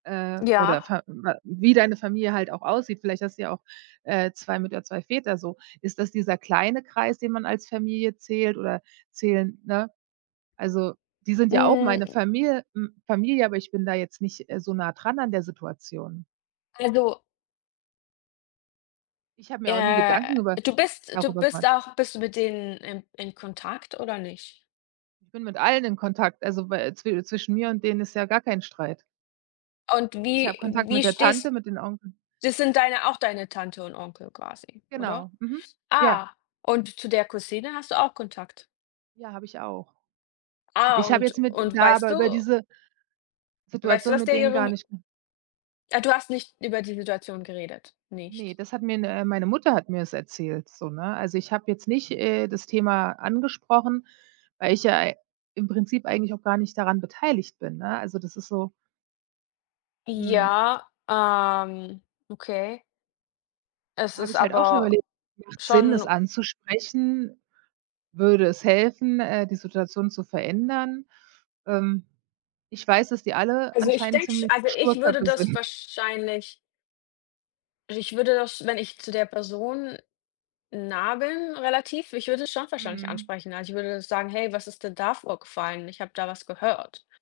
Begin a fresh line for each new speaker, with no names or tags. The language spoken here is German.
Äh. Oder
Ja.
Verwa wie deine Familie halt auch aussieht. Vielleicht hast du ja auch, äh, 2 Mütter, 2 Väter so. Ist das dieser kleine Kreis, den man als Familie zählt oder zählen ne? Also die sind ja auch meine
Hm
Famil m Familie, aber ich bin da jetzt nicht, äh, so nah dran an der Situation.
Also
Ich habe mir auch nie
Äh,
Gedanken über
du bist du
darüber
bist
gemacht.
auch bist du mit denen in in Kontakt, oder nicht?
Ich bin mit allen in Kontakt, also wä zwi zwischen mir und denen ist ja gar kein Streit.
Und
Ich habe
wie
Kontakt mit
wie
der Tante,
stehst
mit den Onkel.
das sind deine auch deine Tante und Onkel quasi, oder?
Genau, mhm, ja.
Ah, und zu der Cousine hast du auch Kontakt?
Ja, habe ich auch.
Ah,
Ich habe
und
jetzt mit
und
da
weißt
aber
du
über diese ge
weißt du,
Situation
was
mit
der
denen gar
ihrem
nicht
Ah, du hast nicht über die Situation geredet,
Ne,
nicht.
das hat mir ne meine Mutter hat mir das erzählt, so, ne? Also ich habe jetzt nicht, äh, das Thema angesprochen, weil ich ja ei im Prinzip eigentlich auch gar nicht daran beteiligt bin, ne? Also das ist so Mhm.
Ja, ähm, okay. Es
Habe
ist
ich halt auch schon
aber
überlegt: Macht es Sinn, es
schon
anzusprechen? Würde es helfen, äh, die Situation zu verändern? Ähm, ich weiß, dass die alle
Also ich
anscheinend
denke
ziemliche
also ich würde
Sturköpfe
das
sind.
wahrscheinlich ich würde das, wenn ich zu der Person nah bin, relativ, ich würde es schon wahrscheinlich
Mhm.
ansprechen. Also ich würde sagen: „Hey, was ist denn da vorgefallen? Ich habe da was gehört“.